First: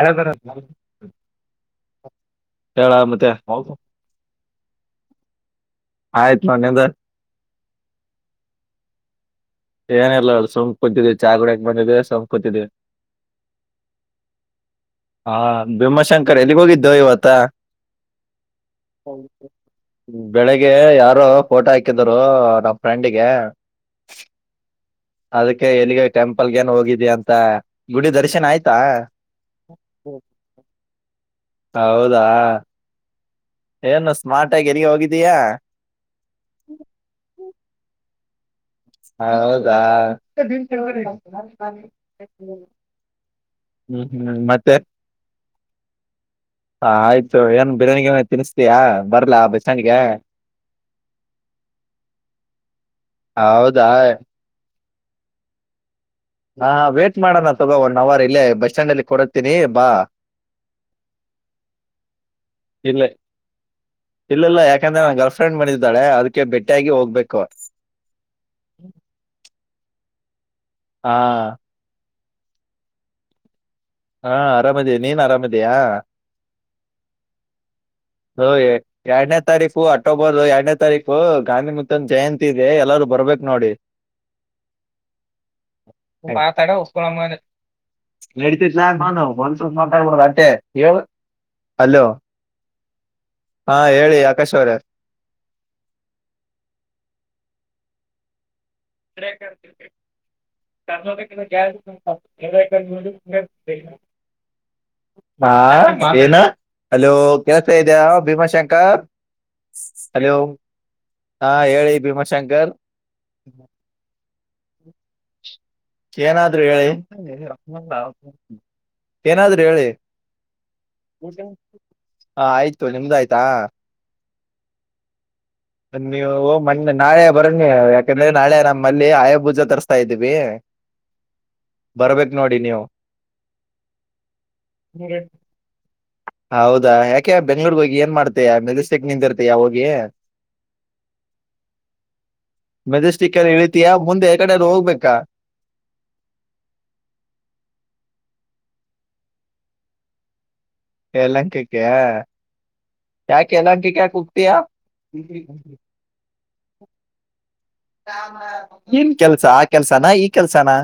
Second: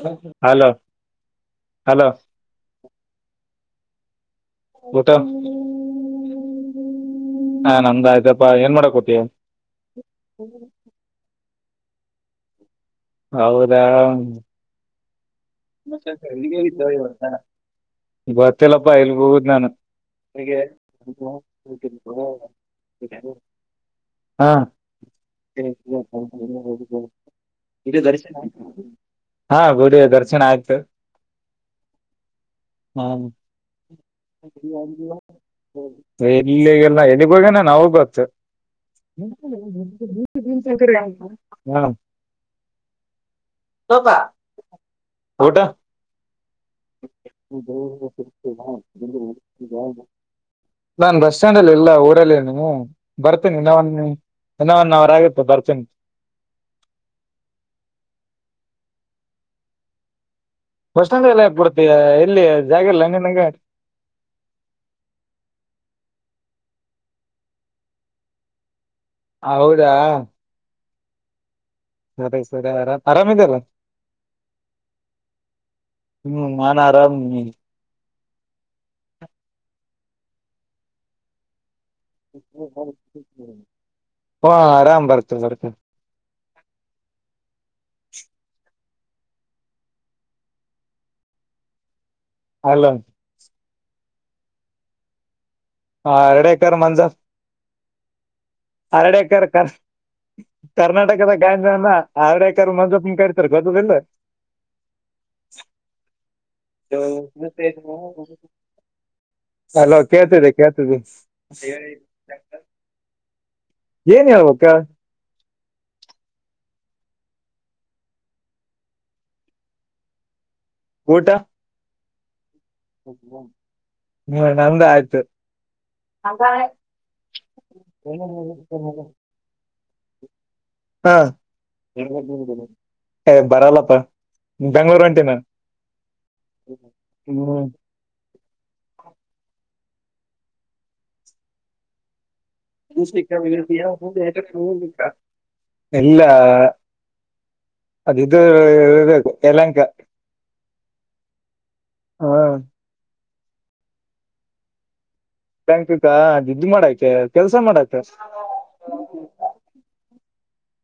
ಯ hello hello ಹೇಳ ಮತ್ತೆ ಹೌದು ಗೊತ್ತ ಆಯ್ತು ನನಿಂದ ಹಾ ನನ್ದೂ ಆಯ್ತಪ್ಪಾ ಏನ್ ಮಾಡಕ್ಕೋತಿ ಏನಿಲ್ಲ ಸುಮ್ ಕೂತಿದ್ದೆ ಚಾ ಕುಡಿಯಾಕ್ ಬಂದಿದ್ದೆ ಸುಮ್ ಕೂತಿದ್ದೆ. ಹೌದಾ ಹಾ ಭೀಮಾಶಂಕರ್ ಎಲ್ಲಿಗೆ ಹೋಗಿದ್ದೊ ಇವತ್ತ ಗೊತ್ತಿಲ್ಲಪ್ಪ ಇಲ್ಲಿ ಹೋಗುದ್ ನಾನು. ಬೆಳಿಗ್ಗೆ ಯಾರೊ ಪೋಟೋ ಹಾಕಿದರು ನಮ್ಮ್ ಫ್ರೆಂಡಿಗೆ. ಹಾ ಅದಕ್ಕೆ ಎಲ್ಲಿಗೆ ಟೆಂಪಲ್ ಏನ್ [unintelligible] ಹೋಗಿದ್ಯಾ ಅಂತ ಇಲ್ಲಿ ಗುಡಿ ದರ್ಶನ ಆಯ್ತಾ ಹಾ ಗುಡಿ ದರ್ಶನ ಆಯ್ತು ಹೌದಾ ಹ್ಮ್ ಏನು ಸ್ಮಾರ್ಟ್ ಆಗಿ ಎಲ್ಲಿಗೆ ಹೋಗಿದ್ದೀಯಾ. ಎಲ್ಲಿಗೆಲ್ಲ ಎಲ್ಲಿಗ್ಗೋಗನ ಅವಗ ಗೊತ್ತ. [inaudible] ಹೌದಾ ಹ [unintelligible] ಹ್ಮ್ ಹ್ಮ್ ಮತ್ತೆ. ಊಟಾ [inaudible] ಹ ಆಯ್ತು ಏನ್ ಬಿರಿಯಾನಿಗಿ ತಿನಿಸತಯಾ ಬರ್ಲ ಬಸ್ ಸ್ಟ್ಯಾಂಡ್ಗೆ. ನಾನ ಬಸ್ ಸ್ಟ್ಯಾಂಡ್ ಅಲ್ಲಿ ಇಲ್ಲ ಊರಲ್ಲಿ ಅದಿನಿ ಬರ್ತೀನಿ ಹೌದಾ ಇನ್ನೊಂದ [unintelligible] ಇನ್ನ ಒನ ಅವ್ರ ಆಗುತ್ತ ಬರ್ತೀನಿ. ಹಾ ವೇಟ್ ಮಾಡೋಣ ತಗೋ ಒನ್ ಅವರ್ ಇಲ್ಲೇ ಬಸ್ ಸ್ಟ್ಯಾಂಡ್ ಅಲ್ಲಿ ಕೊಡತ್ತೀವಿ ಬಾ... ಬಸ್ ಸ್ಟ್ಯಾಂಡ್ ಎಲ್ಲ ಕೂಡತಿ ಎಲ್ಲಿ ಜಾಗ ಎಲ್ಲ ನಿನ್ನಗ.. ಇಲ್ಲ ಇಲ್ಲ ಯಾಕಂದ್ರೆ ನನ್ ಗ್ರಲ್ಫ್ರೆಂಡ್ ಬಂದಿದ್ದಾಳೆ ಅದಕ್ಕೆ ಬೆಟ್ಟಿಯಾಗಿ ಹೋಗ್ಬೇಕು. ಹೌದಾ ಹಾ [unintelligible] ಆರಾಮ ಇದೆಯಲ್ಲ. ಹಾ ಆರಾಮದಿ ನೀನ ಆರಾಮದಿಯಾ? ಹ್ಮ್ ನಾನ್ ಆರಾಮ್ ಓಹೋ ಎರಡನೇ ತಾರೀಕು ಅಟ್ಟೋಬರ್ ಎರಡನೇ ತಾರೀಕು ಗಾಂಧಿಮು ಜಯಂತಿ ಇದೆ ಹ್ಮ ಎಲ್ಲಾರು ಬರ್ಬೇಕ ನೋಡಿ. ಆರಾಮ್ ಬರ್ತ ಬರ್ತ ಮಾತಾಡ ಉಸ್ಸಸುಳ್ಳೇಮಗನೆ. [unintelligible] ಒಂದ್ವಲ್ಪ ಮಾತಾಡ್ಬೋದು ಅಟ್ಟೆ ಹೇಳ [inaudible] ಅಲೋ ಹಲೋ ಹಾ ಹೇಳಿ ಆಕಾಶ ಅವರೆ. ಹಾ ಎರಡೇಕರ್ ಮಂಜರ್ ಅರಡೆೇಕರ್ ಕರ್ ಕರ್ನಾಟಕದ ಗಾಂಜನ ಅರಡೆಕರ ಮಂಜಪ್ಪನ ಕರಿತಾರ ಗೊತ್ತಇದ್ದೇಲ್ಲ ಹಾ ಏನ [inaudible] ಅಲೋ ಕೇಳ್ತಾ ಇದಿಯಾ ಭೀಮಾ ಶಂಕ [unintelligible] ಹಲೋ ಕೇಳ್ತಿದೆ ಕೇಳ್ತಿದೆ ಹಾ ಹೇಳಿ ಭೀಮಾಶಂಕರ್ ಏನ್ ಹೇಳಬೇಕ ಏನಾದ್ರರು ಹೇಳಿ [inaudible] ಅ ಏನಾದ್ರರು ಹೇಳಿ. [unintelligible] ಹಾ ಆಯ್ತ [inaudible] ಹ್ಮ ನಂದ ಆಯ್ತು ನೀವು ಮೊನ್ನೆ ನಾಳೆ ಬರೋನ್ನಿ ಯಾಕಂದ್ರೆ ನಾಳೆ ನಮ್ಮಲ್ಲಿ ಆಯಾಭೂಜ ತರ್ಸ್ತಾ ಇದ್ವಿ. ಹಾ [inaudible] ನೀವು ಏ ಬರಲ್ಲಪ್ಪ [inaudible] ಬೆಂಗ್ಳೂರು ಹೊಂಟೀನ. ಹೌದಾ ಯಾಕೆ ಬೆಂಗ್ಳೂರ್ಗ್ ಹೋಗಿ ಏನ್ ಮಾಡ್ತಯ ಮೆಜೆಸ್ಟಿಕ್ ನಿಂದ್ರ್ತಿಯ ಹೋಗಿ ಮೆಜೆಸ್ಟಿಕಲಿ ಇಳಿತೀಯ ಮುಂದೆ ಯಕ್ಕಡರ ಹೋಗ್ಬೇಕಾ. ಇಲ್ಲಾ ಇದ ಇರ್ಬೇಕ ತೆಲಂಕಾ ಯಲಂಕಿಕ ಹಾ [inaudible] ಯಾಕ ಯಲಂಕಿಕ ಯಾಕೆ ಹೋಗತಿಯಾ ಯಲಕಕ್ಕ ದುಡ್ಡು ಮಾಡಕ್ಕೆ ಕೆಲ್ಸ ಮಾಡಾಕೆ [unintelligible] ಏನ್ ಕೆಲ್ಸ ಆ ಕೆಲ್ಸನಾ ಈ ಕೆಲ್ಸನಾ?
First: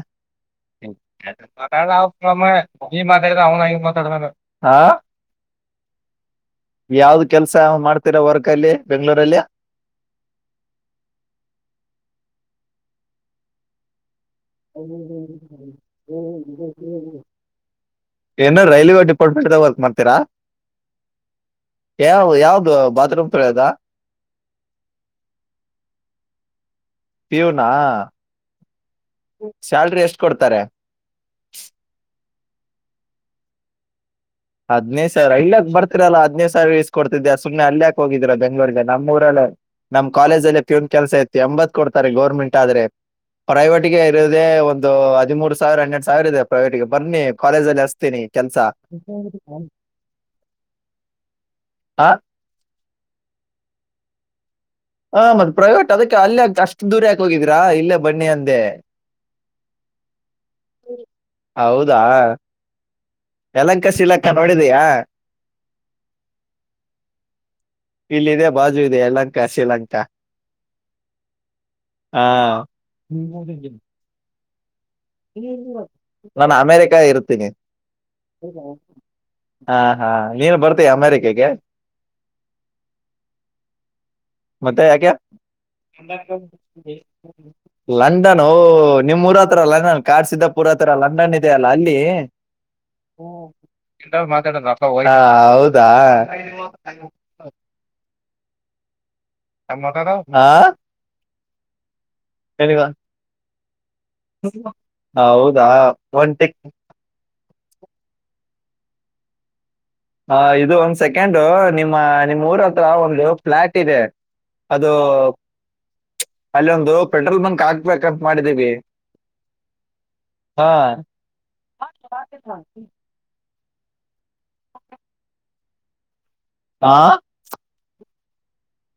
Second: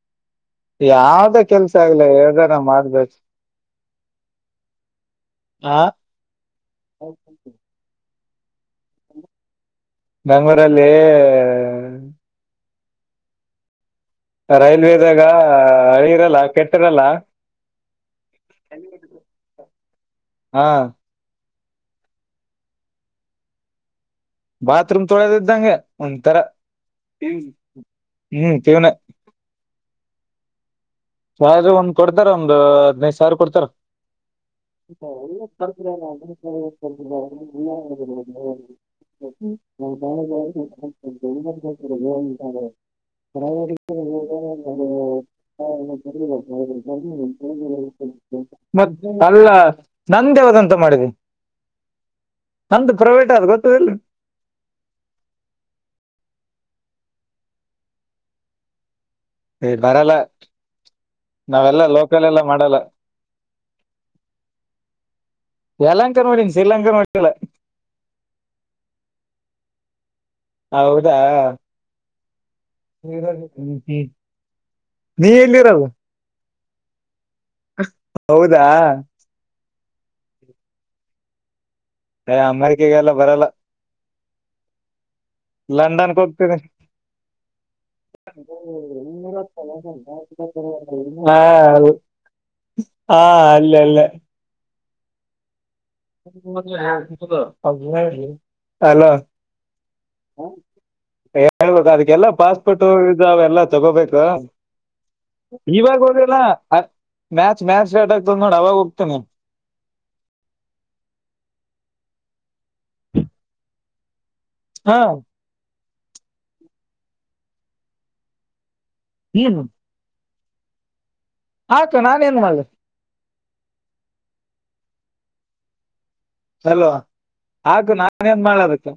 ಯಾವ್ದ ಕೆಲ್ಸ ಆಗ್ಲಿ ಯಾವ್ದಾರ [unintelligible] ನಿ ಮಾಡ್ಬೇಕು ಮಾತಾಡಿದ್ರೆ ಅವನು ಹಂಗ್ ಮಾತಾಡತನ [inaudible] ಹಾ ಹಾ ಯಾವ್ದ ಕೆಲ್ಸ ಮಾಡ್ತೀರಾ ವರ್ಕ್ ಅಲ್ಲಿ ಬೆಂಗ್ಗಳೂರಲ್ಲಿ. ಬೆಂಗಳೂರಲ್ಲಿ.... ರೈಲ್ವೆದಾಗ ಹಳಿ ಇರಲ್ಲ ಕೆಟ್ಟಿರಲ್ಲ ಏನ ರೈಲ್ವೆ ಡಿಪ್ಟ್ಮೆಟದಾಗ ವರ್ಕ್ ಮಾಡ್ತರಾ.. ಹಾ ಯಾವ ಯಾವ್ದ ಬಾತ್ರೂಮ್ ತೊಳೆಯೋದ. ಬಾತ್ರೂಮ್ ತೊಳದೇ ಇದ್ದಂಗೆ ಒಂಥರ ಪ್ಯೂನಾ ಹ್ಮ್ ತಿಗಣೆ. ಸ್ಯಾಲ್ರಿ ಎಷ್ಟ್ ಕೊಡ್ತಾರೆ. ಸ್ಯಾಲರಿ ಒಂದ್ ಕೊಡ್ತಾರ ಒಂದ್ ಹಾದಿನೈದು ಸಾವಿರ ಕೊಡ್ತಾರೆ. ಹಾದಿನೈದು ಸಾವಿರ ಇಲ್ಲಯಕ್ ಬರ್ತಿರಲ್ಲ ಹದಿನೈದು ಸಾವಿರ ಇಸಿಕೊಡ್ತಿದ್ದೆ ಸುಮ್ನೆ ಅಲ್ಲಯಕ್ ಹೋಗಿದೀರಾ ಬೆಂಗಳೂರಿಗೆ ನಮ್ಮೂರಲ್ಲೇ. ನಮ್ ಕಾಲೇಜ ಅಲ್ಲಿ ಪಿವೋನ್ ಕೆಲಸ ಇತ್ತು ಎಂಬತ್ ಕೊಡ್ತಾರೆ ಗೌರ್ಮೆಂಟ್ ಆದ್ರೆ. ಪ್ರೈವೇಟ್ಗೆ ಇರೋದೇ ಒಂದು ಹದಿಮೂರು ಸಾವಿರ ಹನ್ನೆರಡು. ಸಾವಿರ ಪ್ರೈವೇಟಗೆ ಬನ್ನಿ ಕಾಲೇಜ ಅಲ್ಲಿ ಅಸ್ತೀನಿ ಕೆಲ್ಸ. ಮತ್ ಅಲ್ಲ ನಂದ ಯಾವದಂತ ಮಾಡಿದೆ ಹಾ ನಂದು ಪ್ರೈವೇಟ್ ಆದ ಗೊತ್ತದಲ್ರಿ. ಹ ಮತ್ ಪ್ರೈವೇಟ್ ಅದಕ್ಕೆ ಅಲ್ಲೇ ಅಷ್ಟು ದೂರ ಯಾಕೆ ಹೋಗಿದೀರಾ ಇಲ್ಲೇ ಬನ್ನಿ ಅಂದೆ. ಹೇ ಬರಲ್ಲ. ನಾವೆಲ್ಲ ಹೌದಾ ಲೋಕಲ್ ಎಲ್ಲ ಮಾಡಲ್ಲ ಯಲಂಕ ಶಿಲಂಕ ನೋಡಿದಿಯಾ. ಯಲಹಂಕ ನೋಡಿನ ಶ್ರೀಲಂಕಾ ನೋಡಿಲ್ಲ. ಇಲ್ಲಿದೆ ಬಾಜು ಇದೆ ಯಲಹಂಕಾ ಶ್ರೀಲಂಕಾ. ಹೌದಾ. ಹಾ. [unintelligible] ನೀ ಎಲ್ಲಿರೋದು ನಾನ ಅಮೆರಿಕಾ ಇರ್ತೀನಿ. ಹೌದಾ ಹಾ ಹಾ ನೀನ್ ಬರ್ತೀಯಾ ಅಮೇರಿಕೆಗೆ. ಹೇ ಅಮೇರಿಕೆಗೆ ಎಲ್ಲ ಬರಲ್ಲ. ಮತ್ತೆ ಯಾಕೆ. ಲಂಡನ್ಗೆ ಹೋಗ್ತೀನಿ ಲಂಡನ್ ಓ ನಿಮ್ಮ್ ಊರಹತ್ರ ಲಂಡನ್. ಕಾಡಸಿದ್ದಪುರ್ ಹತ್ರ ಹಾ ಲಂಡನ್ ಇದೆ ಅಲ್ಲ ಅಲ್ಲಿ. ಹಾ ಅಲ್ಲೆ ಅಲ್ಲೆ. ಹೌದಾ. ಹಲ್ಲೋ. ಹಾ. ಹೇಳಬೇಕು ಅದಕ್ಕೆಲ್ಲಾ ಏನಿವ ಪಾಸ್ಪೋರ್ಟ್ ವಿಜಾ ಅವೆಲ್ಲಾ ತಗೋಬೇಕು. ಆ, ಹೌದಾ ಇವಾಗ ಒಂದ್ ಹೋಗದಿಲ್ಲ ನಾ ಟಿಕ್ ಅ ಮ್ಯಾಚ್ ಮ್ಯಾಚ್ ಸ್ಟಾಟ್ ಆಗ್ತದ ನೋಡ ಅವಾಗ ಹೋಗ್ತನಿ. ಹ ಇದು ಒಂದ ಸೆಕೆಂಡ್ ನಿಮ್ಮ ನಿಮ್ಮ್ ಊರ ಹತ್ರ ಒಂದು ಫ್ಲಾಟ್ ಇದೆ. ಅದು ಹಾ ಅಲ್ಲೊಂದು ಪೆಟ್ರೋಲ್ ಬಂಕ್ ಹಾಕ್ಬೇಕಂತ ಮಾಡಿದೀವಿ. ಏನು ಹಾ. ಹಾಕು ನಾನ್ ಏನ್ ಮಾಡ್ಲಿ. ಅಲ್ವಾ ಹಾ ಹಾಕ್ ನಾನೇನ್ ಮಾಡ್ಲಿ ಅದಿಕ್ಕೆ.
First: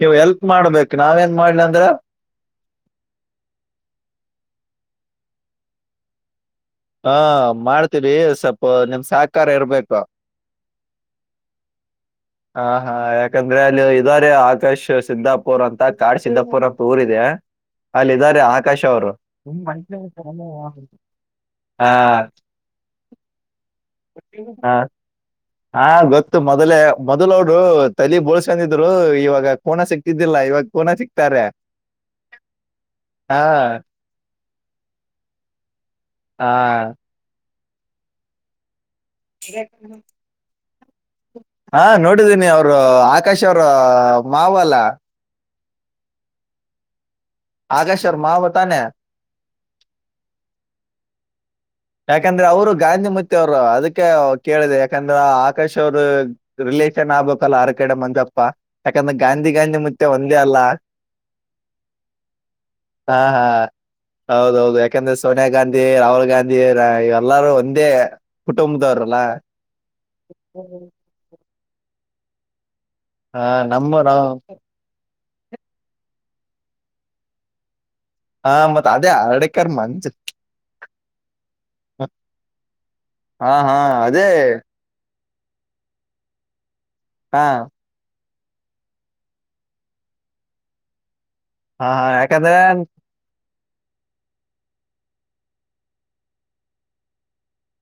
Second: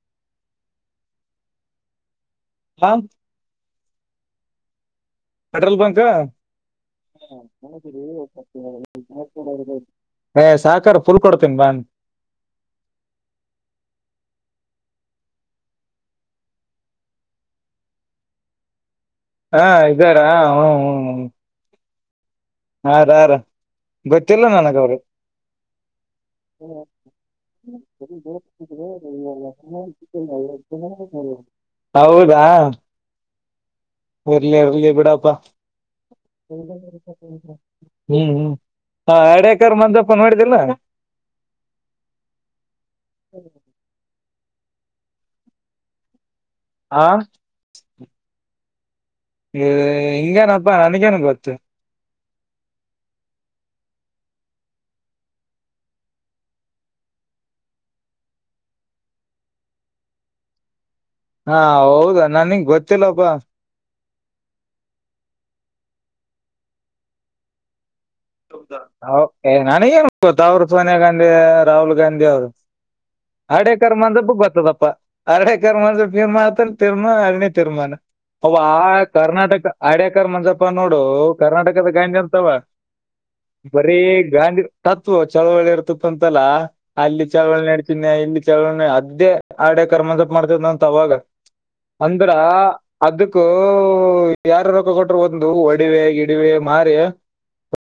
ನೀವು ಹೆಲ್ಪ್ ಮಾಡ್ಬೇಕ್ ನಾವೇನ್ ಮಾಡ್ಲ್ ಅಂದ್ರ್. ಹಾ ಪೆಟ್ರೋಲ್ ಬಂಕ್. ಹಾ ಮಾಡ್ತಿವ್ರಿ ಸ್ವಲ್ಪ ನಿಮ್ ಸಹಕಾರ ಇರ್ಬೇಕು. ಏ ಸಹಕಾರ ಫುಲ್ ಕೊಡ್ತೇನೀ ಬಾ. ಹಾ ಹ ಯಾಕಂದ್ರೆ ಅಲ್ಲಿ ಇದಾರೆ ಆಕಾಶ್ ಸಿದ್ದಾಪುರ್ ಅಂತ ಕಾಡ್ ಸಿದ್ದಾಪುರ್ ಅಂತ ಊರ ಇದೆ. ಅಲ್ಲೆ ಇದ್ದಾರೆ ಆಕಾಶ್ ಅವರು. ಹಾ ಇದ್ದಾರಾ ಹು ಹು ಹು. ಹಾ. ಹಾರಾರ್ ಗೊತ್ತಿಲ್ಲ ನನಗ್ ಅವ್ರ್ ಹಾ ಗೊತ್ತು ಮೊದ್ಲೆೇ ಮೊದ್ಲೌರು ತಲಿ ಬೋಳ್ಸಂದಿದ್ರು ಇವಾಗ ಕೋನ ಸಿಕ್ತಿದ್ದಿಲ್ಲ ಇವಾಗ್ ಕೋನ ಸಿಕ್ತಾರೆ ಹೌದಾ ಇರ್ಲಿ ಇರ್ಲಿ ಬಿಡಪ್ಪ ಹಾ [unintelligible] ಹ್ಮ್ ಅ ಹಡೇಕರ್ ಮಂದಪ್ಪ ಮಾಡಿದ್ದಿಲ್ಲ ಹಾ ನೋಡಿದೀನಿ ಅವ್ರು ಆಕಾಶ್ ಅವ್ರ್ ಮಾವ ಅಲ್ಲ ಹಾ ಆದರ್ಶ್ ಅವ್ರ್ ಮಾವ ತಾನೇ ಹ್ ಹಿಂಗೇನಪ್ಪ ನನಗೇನ್ ಗೊತ್ತು ಯಾಕಂದ್ರೆ ಅವರು ಗಾಂಧಿಮತ್ತಿ ಅವರು ಅದ್ಕೆ ಕೇಳ್ದೆ ಯಾಕಂದ್ರ ಆಕಾಶ್ ಅವರು ರಿಲೇಷನ್ ಆಗ್ಬೇಕಲ ಆರ ಕಡೆ ಮಂಜಪ್ಪ ಯಾಕಂದ್ರೆ ಗಾಂಧಿ ಗಾಂಧಿ ಮುತ್ತೆ ಒಂದೇ ಅಲ್ಲ ಹಾ ಹೌದಾ ನನ್ಗ್ ಹಾ ಗೊತ್ತಿಲ್ಲಪ್ಪ ಹಾ ಹೌದೌದು ಯಾಕಂದ್ರೆ ಸೋನಿಯಾ ಗಾಂಧಿ ರಾಹುಲ್ ಗಾಂಧಿ ಇವರ್ ಎಲ್ಲಾರೂ ಒಂದೇ ಕುಟುಂಬದವ್ರಲ್ಲ ಒ ಏ ನನ್ಗೇನ್ ಗೊತ್ ಅವ್ರು ಸೋನಿಯಾ ಗಾಂಧಿ ರಾಹುಲ್ ಗಾಂಧಿ ಅವ್ರು ಹಾ ಹಡೆ ನಮ್ಮ ಕರ್ಮ ಅಂದ್ ನಾವ್ [unintelligible] ಬರ್ತ್ತದಪ್ಪ ಅರ್ಡೆ ಕರ್ಮಚ ತಿರ್ಮ ಅತ ತಿರ್ಮ ಅನ ತಿರ್ಮಾನ [unintelligible] ಹಾ ಅವ್ವ ಮತ್ ಅದೇ ಅರಡೇಕರ್ ಕರ್ನಾಟಕ ಮಂಜ್ ಆಡ್ಯಕರ್ ಮಂಜಪ್ಪ ನೋಡು ಕರ್ನಾಟಕದ ಗಂಜೆ ಅಂತವ ಹಾ ಹಾ ಬರೀ ಅದೇ ಗಾಂಧಿ ತತ್ವ ಚಳವಳಿ ಇರ್ತ್ತತ ಅಂತಲ್ಲ ಅಲ್ಲಿ ಹಾ ಚಳವಳಿ ನಡ [unintelligible] ಸಿನ್ಯ ಇಲ್ಲಿ ಚಳವಣ ಅದ್ದೇ ಆಡ ಕರ್ಮಂಸಪ್ ಮಾಡ್ತದ ಅಂತ ಅವಾಗ ಹಾ ಹಾ ಅಂದ್ರ ಯಾಕಂದ್ರೆ ಅದಕ್ಕೂ ಯಾರ ರೊಕ್ಕ ಕೊಟರು ಒಂದು ಒಡಿವೆ ಗಿಡಿವೆ ಮಾರಿ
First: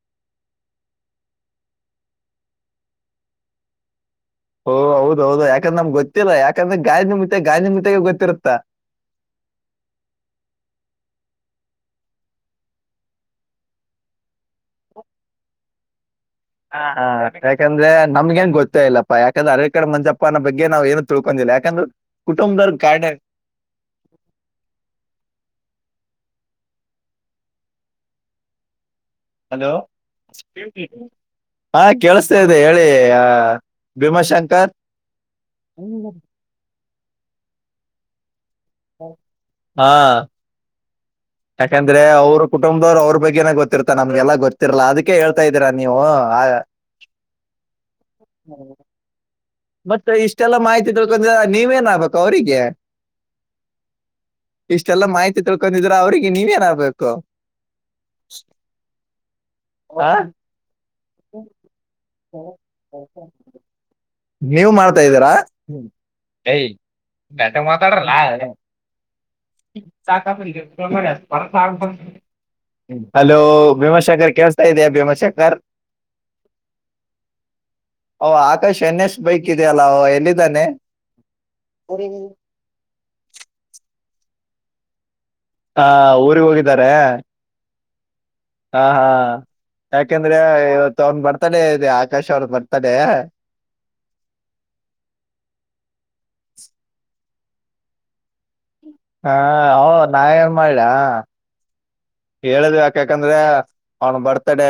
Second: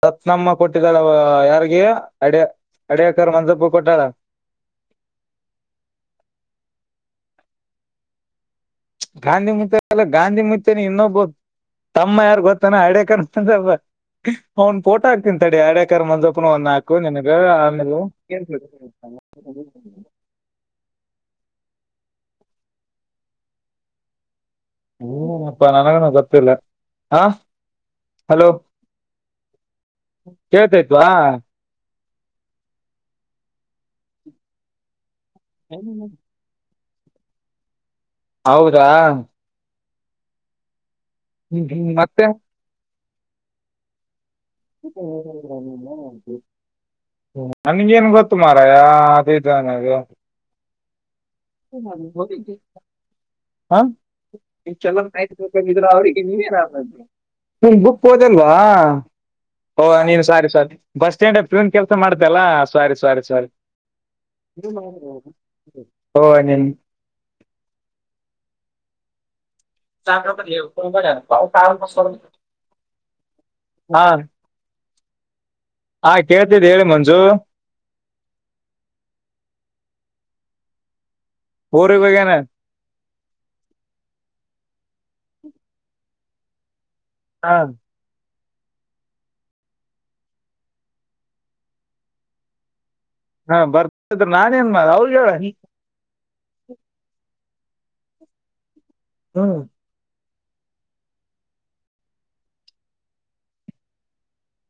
ರತ್ನಮ್ಮ ಕೊಟ್ಟಿದ್ದಳ ಯಾರಿಗೆ ಅಡ ಅಡ್ಯಕರ್ ಮಂಜಪ್ಪ ಕೊಟ್ಟಳ ಹಓ ಹೌದ ಹೌದು ಯಾಕಂದ್ರ ನಮ್ ಗೊತ್ತಿಲ್ಲ ಯಾಕಂದ್ರೆ ಗಾಂಧಿ ಮುತ್ತೇ ಗಾಂಧಿ ಮುತ್ತೇಗೆ ಗೊತ್ತಿರುತ್ತೆ ಗಾಂಧಿ ಮುತ್ತೇ ಎಲ್ಲ ಗಾಂಧಿ ಮುತ್ತೆನ ಇನ್ನೊಬೋದು ತಮ್ಮ ಯಾರ್ ಗೊತ್ತಾನ ಅಡ್ಯಕಂದ [unintelligible] ಅವ್ನ್ ಫೋಟ ಹಾಕ್ತಿಂತ ತಡೆ ಅಡ [unintelligible] ಹ ಯಾಕಂದ್ರೆ ನಮ್ಗೆನ್ ಗೊತ್ತಾ ಇಲ್ಲಪ್ಪಾ ಯಾಕಂದ್ರ ಅರ ಕಡೆ ಮಂಜ [unintelligible] ಪ್ಪ ಅನ್ನ ಬಗ್ ನಾ್ ಏನು ತಿಳ್ಕೊಂಡಿಲ್ಲ ಯಾಕಂದ್ರೆ ಕುಟುಂಬದವರು ಕಡ [unintelligible] ಹನಪ್ಪಾ ನನಗನ ಗೊತ್ತಿಲ್ಲ ಹ ಹಲೋ ಹಲೋ ಐ ಕೇಳ್ತೈತ್ವಾ [unintelligible] ಹಾ ಕೇಳಸ್ತ ಇದೆ ಹೇಳಿ ಭೀಮಾಶಂಕರ್ ಹ [unintelligible] ಹೌದಾ ಹಾ ಹ್ಮ್, ಹ್ಮ್, ಯಾಕಂದ್ರೆ ಮತ್ತೆ ಅವ್ರ ಕುಟುಂಬದವ್ ಅವ್ರ ಬಗೆೇನ ಗೊತ್ತಿರುತ ನಮ್ಗೆಲ್ಲಾ ಗೊ [unintelligible] [unintelligible] ನನ್ಗೇನ್ ಗೊತ್ತು ಮಾರಯ ಅ [unintelligible] [unintelligible] ಇಷ್ಟೆಲ್ಲ ಮಾಹಿತಿ ತಿಳ್ಕೊಂಡ ನೀವೇನಾಗ್ಬೇಕು ಅವರಿಗೆ ಹಾ ಇಷ್ಟೆಲ್ಲ ಮಾಹಿತಿ ತಿಳ್ಕೊಂಡಿದ್ರೆ ಅವ್ರಿಗೆ ನೀವೇನ್ಬೇಕು ನಿಮ್ ಬುಕ್ ಹೋದಲ್ವಾ ಹಓ ಆ ನೀನ್ ಸಾರಿ ಸಾರಿ ಬಸ್ ಸ್ಟ್ಯಾಂಡ್ ಪೂನ್ ಕೆಲಸ ಮಾಡ್ತಲ್ಲಾ ಸಾರಿ ಸವಾರಿ ಸಾರಿ ನೀವ ಮಾಡ್ತಾದೀರಾ ಓ ಏ ನೀನ್ ನೇಟಗ ಮಾತಾಡರಲ್ಲ ಚಕ ಬ ದ ಬರ ಬ ಲಾ ಬ [unintelligible] ಹಲೋ ಹಾ ಭೀಮಾಶಂಖರ್ ಕೆೇಳ್ತಾ ಇದಯಾ ಭೀಮಾಶಂಖರ್ ಹಾ ಕೇಳ್ತಿದ್ ಹೇಳಿ ಮಂಜು ಓ ಆಕಾಶ್ ಎನ್ ಎಸ್ ಬೈಕ್ ಇದೆಯಲ್ಲ ಅವ ಎಲ್ಲಿದ್ದಾನೆ ಹೋರಿಗ ಹೋಗ್ಯಾನ. ಹ ಊರಿಗ ಹೋಗಿದ್ದಾರೆ. ಹಾ ಹಾ ಹಾ ಯಾಕಂದ್ರೆ ಇವತ್ತು ಅವ್ನ್ ಬರ್ತಡೆ ಇದೆ ಆಕಾಶ್ ಅವ್ರದ ಬರ್ತಡೆ. ಹಾ ಬರ್ತದ ನಾನೇಏನ್ ಮಾಡ ಅವಗ ಹೇಳ ನೀ. ಹಾ ಹ್ಮ್ ಹೌದು ನಾ ಏನ್ ಮಾಡಲಾ. ಹೇಳುದು ಯಾಕಕಂದ್ರೆ ಅವ್ನ ಬರ್ತ್ಡೇ.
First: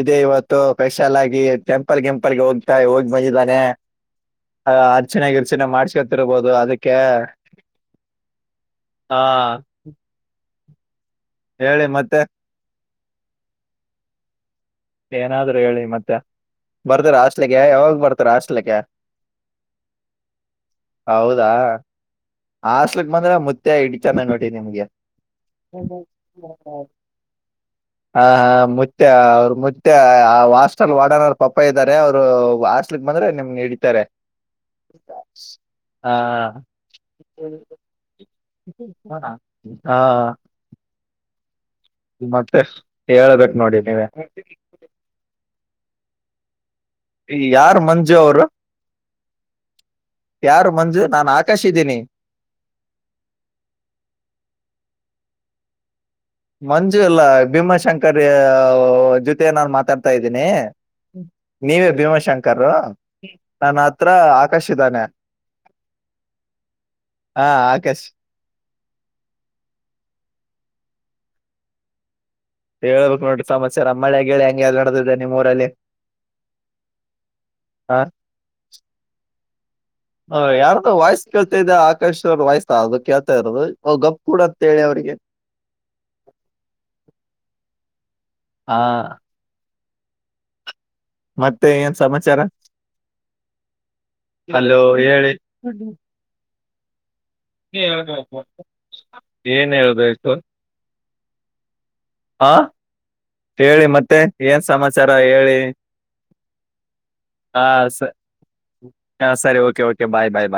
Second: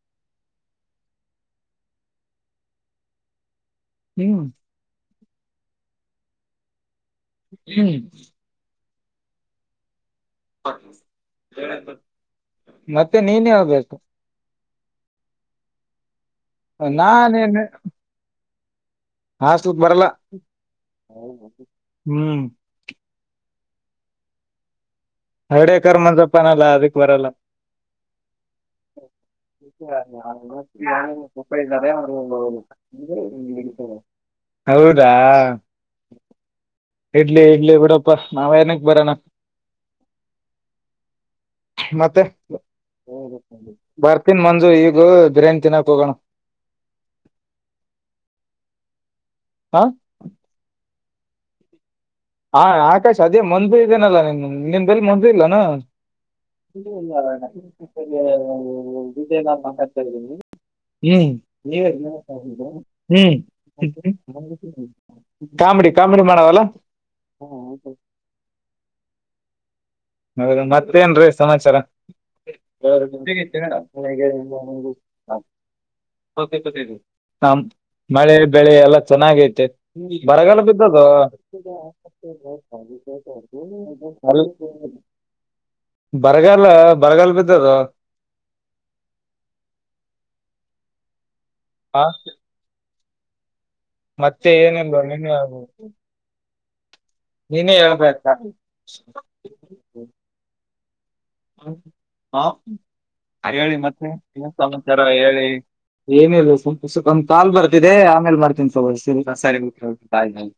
ಇದೆ ಇವತ್ತು ಪೆಷಲ್ ಆಗಿ ಟೆಂಪಲ್ ಗೆಂಪಲ್ಗೆ ಹೋಗ್ತಾ ಹೋಗಿ ಬಂದಿದ್ದಾನೆ. ಹು. ಅ ಅರ್ಚನೆ ಗಿರ್ಚನೆ ಮಾಡ್ಸ್ಕೊತಿರ್ಬೋದು ಅದಕ್ಕೆ. ಹು. ಹಾ ಹೇಳಿ ಹೇಳಪ್ಪಿ ಮತ್ತೆ ಮತ್ತೆ ನೀನೇ ಹೇಳಬೇಕು. ಏನಾದ್ರು ಹೇಳಿ ಮತ್ತೆ ಬರ್ತಾರ ನಾನೇನ್ ಹಾಸ್ಟಾಲಕ್ಕೆ ಯಾವಾಗ ಬರ್ತಾರ ಹಾಸ್ಟಿಲ್ ಕ್ಕೆ. ಹಾಸ್ಟಾಲ್ಕ್ ಬರಲ್ಲಾ ಹೌದಾ ಹು. ಹಾಸ್ಟೆಲ್ಕ ಬಂದ್ರೆ ಮುತ್ಯಾ ಹಿಡೀತಾನೆ ನೋಡಿ ನಿಮಿಗೆ. ಹರ್ಡೇಕರ್ ಮಂಜಪ್ಪ ಅನಲ್ಲ ಅದಕ್ ಬರಲ್ಲ ಹಾ ಹಾ ಮುುತ್ಯಾ ಅವರ ಮುತ್. ನಿ ಹಂಗ ಹೋಗ್ತಿಯಾ ಮುತ್ಯಾ ಇದ್ದಾರೆ ಇದಾಯೇನು ಅವ್ರು ಹಂಗ ಹಾಸ್ಟ್ಲಿಗ್ ಹೋದ್ರ ಬಂದ್ರೆ ನಿಮ್ನ ಹಿಡೀತಾರ. ಹಿಡಿತಾರೆ ಹೌದಾ ಹಾ ಇಡ್ಲಿ ಇಡ್ಲಿ ಬಿಡು. ಪ್ಪ ನಾವೆ. ಇವನಾ ಹಾ. ಮತ್ತೆ ಹೇಳಬೇಕ ಹೇಳ್ಬೇಕ್ ನೋಡಿ ನೀವೇ ಬರ್ತಿನ ಮಂಜು ಈಗ ಬಿರ್ಯಾನ್ ತಿನ್ನಾಕ ಹೋಗೋಣ. ಇ ಯಾರ ಮಂಜು ಅವರು. ಆ. ಯಾರು ಮಂಜು ನಾನ್ ಆಕಾಶಿದ್ದೀನಿ. ಹಾ ಆಕಾಶ ಅದೇ ಮಂಜು ಇದೇನಲ್ಲಾ ನಿ ನಿನ ಬೆಲ ಮಂಜೂ ಇಲ್ಲಾನ. ಮಂಜು ಇಲ್ಲಾ ಭೀಮಾಶಂಕರಿ ಅವ ಜೊತೆ ನಾನು ಮಾತಾಡ್ತಾ ಇದ್ದೀನಿ. ನೀವೇ ಭೀಮಾಶಂಕರು ನನ್ನ ಹತ್ರಾ ಹ್ಮ್ ಆಕಾಶಿದ್ದಾನೆ. Comedy comedy ಮಾಡವಲ್ಲಾ. ಹಾ ಆಕಾಶ್. ಹೌದ ಮತ್ತೇನ್ರೀ ಸಮಾಚಾರಾ. ಸರಿ ಹೇಳ್ಬೇಕ್ ನೋಡ್ರಿ ಸುತಿಗಿತ್ತೇನು ಸಮಾಚಾರ ಎ ಮಳೆ ಇಲ್ಲಾ ಗಿಳೆ ಹೆಂಗೆ ರಿ ನಡ್ದಿದೆ ನಿಮ್ ಹಾ. ಊರಲ್ಲಿ ಹೋತಿ ಕೂತಿದೇವಿ ಹ ತಮ್ಮ ಮಳೆ ಬೆಳೆ ಎಲ್ಲ ಚೆನ್ನಾಗೈತೆ. ಬರಗಾಲ ಯಾರ್ದು ಬಿದ್ದದು, ವಾಯ್ಸ್ ಕೇಳ್ತಾ ಇದೆ ಆಕಾಶ್ ಅವ್ರ ವಾಯ್ಸ್ ಅದು ಕೇಳ್ತಾ ಇರೋದು ಓ ಗಪ್ ಕೂಡ ಅಲ್. ಅಂತ ಹೇಳಿ ಅವ್ರಿಗೆ ಬರಗಾಲಾ ಬರಗಾಲ ಬಿದ್ದದೋ. ಹಾ ಮತ್ತೆ ಏನ್ ಆ, ಸಮಾಚಾರಾ ಮತ್ತೆ ಹಲೋ ಏನಿಲ್ಲ ಹೇಳಿ. ನೀನೇ ನೀನೇ ನೀನೆ ಹೇಳ್ಬೇಕ ಹೇಳಬೇಕು ಏನಹೇಳಬೇಕು. ಹ ಹಾ ಹೇಳಿ ಮತ್ತೆ ಸಮಾಚಾರಾ ಹೇಳಿ. ಏನಿಲ್ಲ ಸಬ್ ಒಂದ್ ಕಾಲ್ ಹಾ ಬರ್ತಿದೆ ಆಮೇಲೆ ಮಾಡ್ತನಿ ತೋರಿ ಸರಿನಾ ಸರಿ ಓಕೆ ಬಾಯ್ ಬಾಯ್.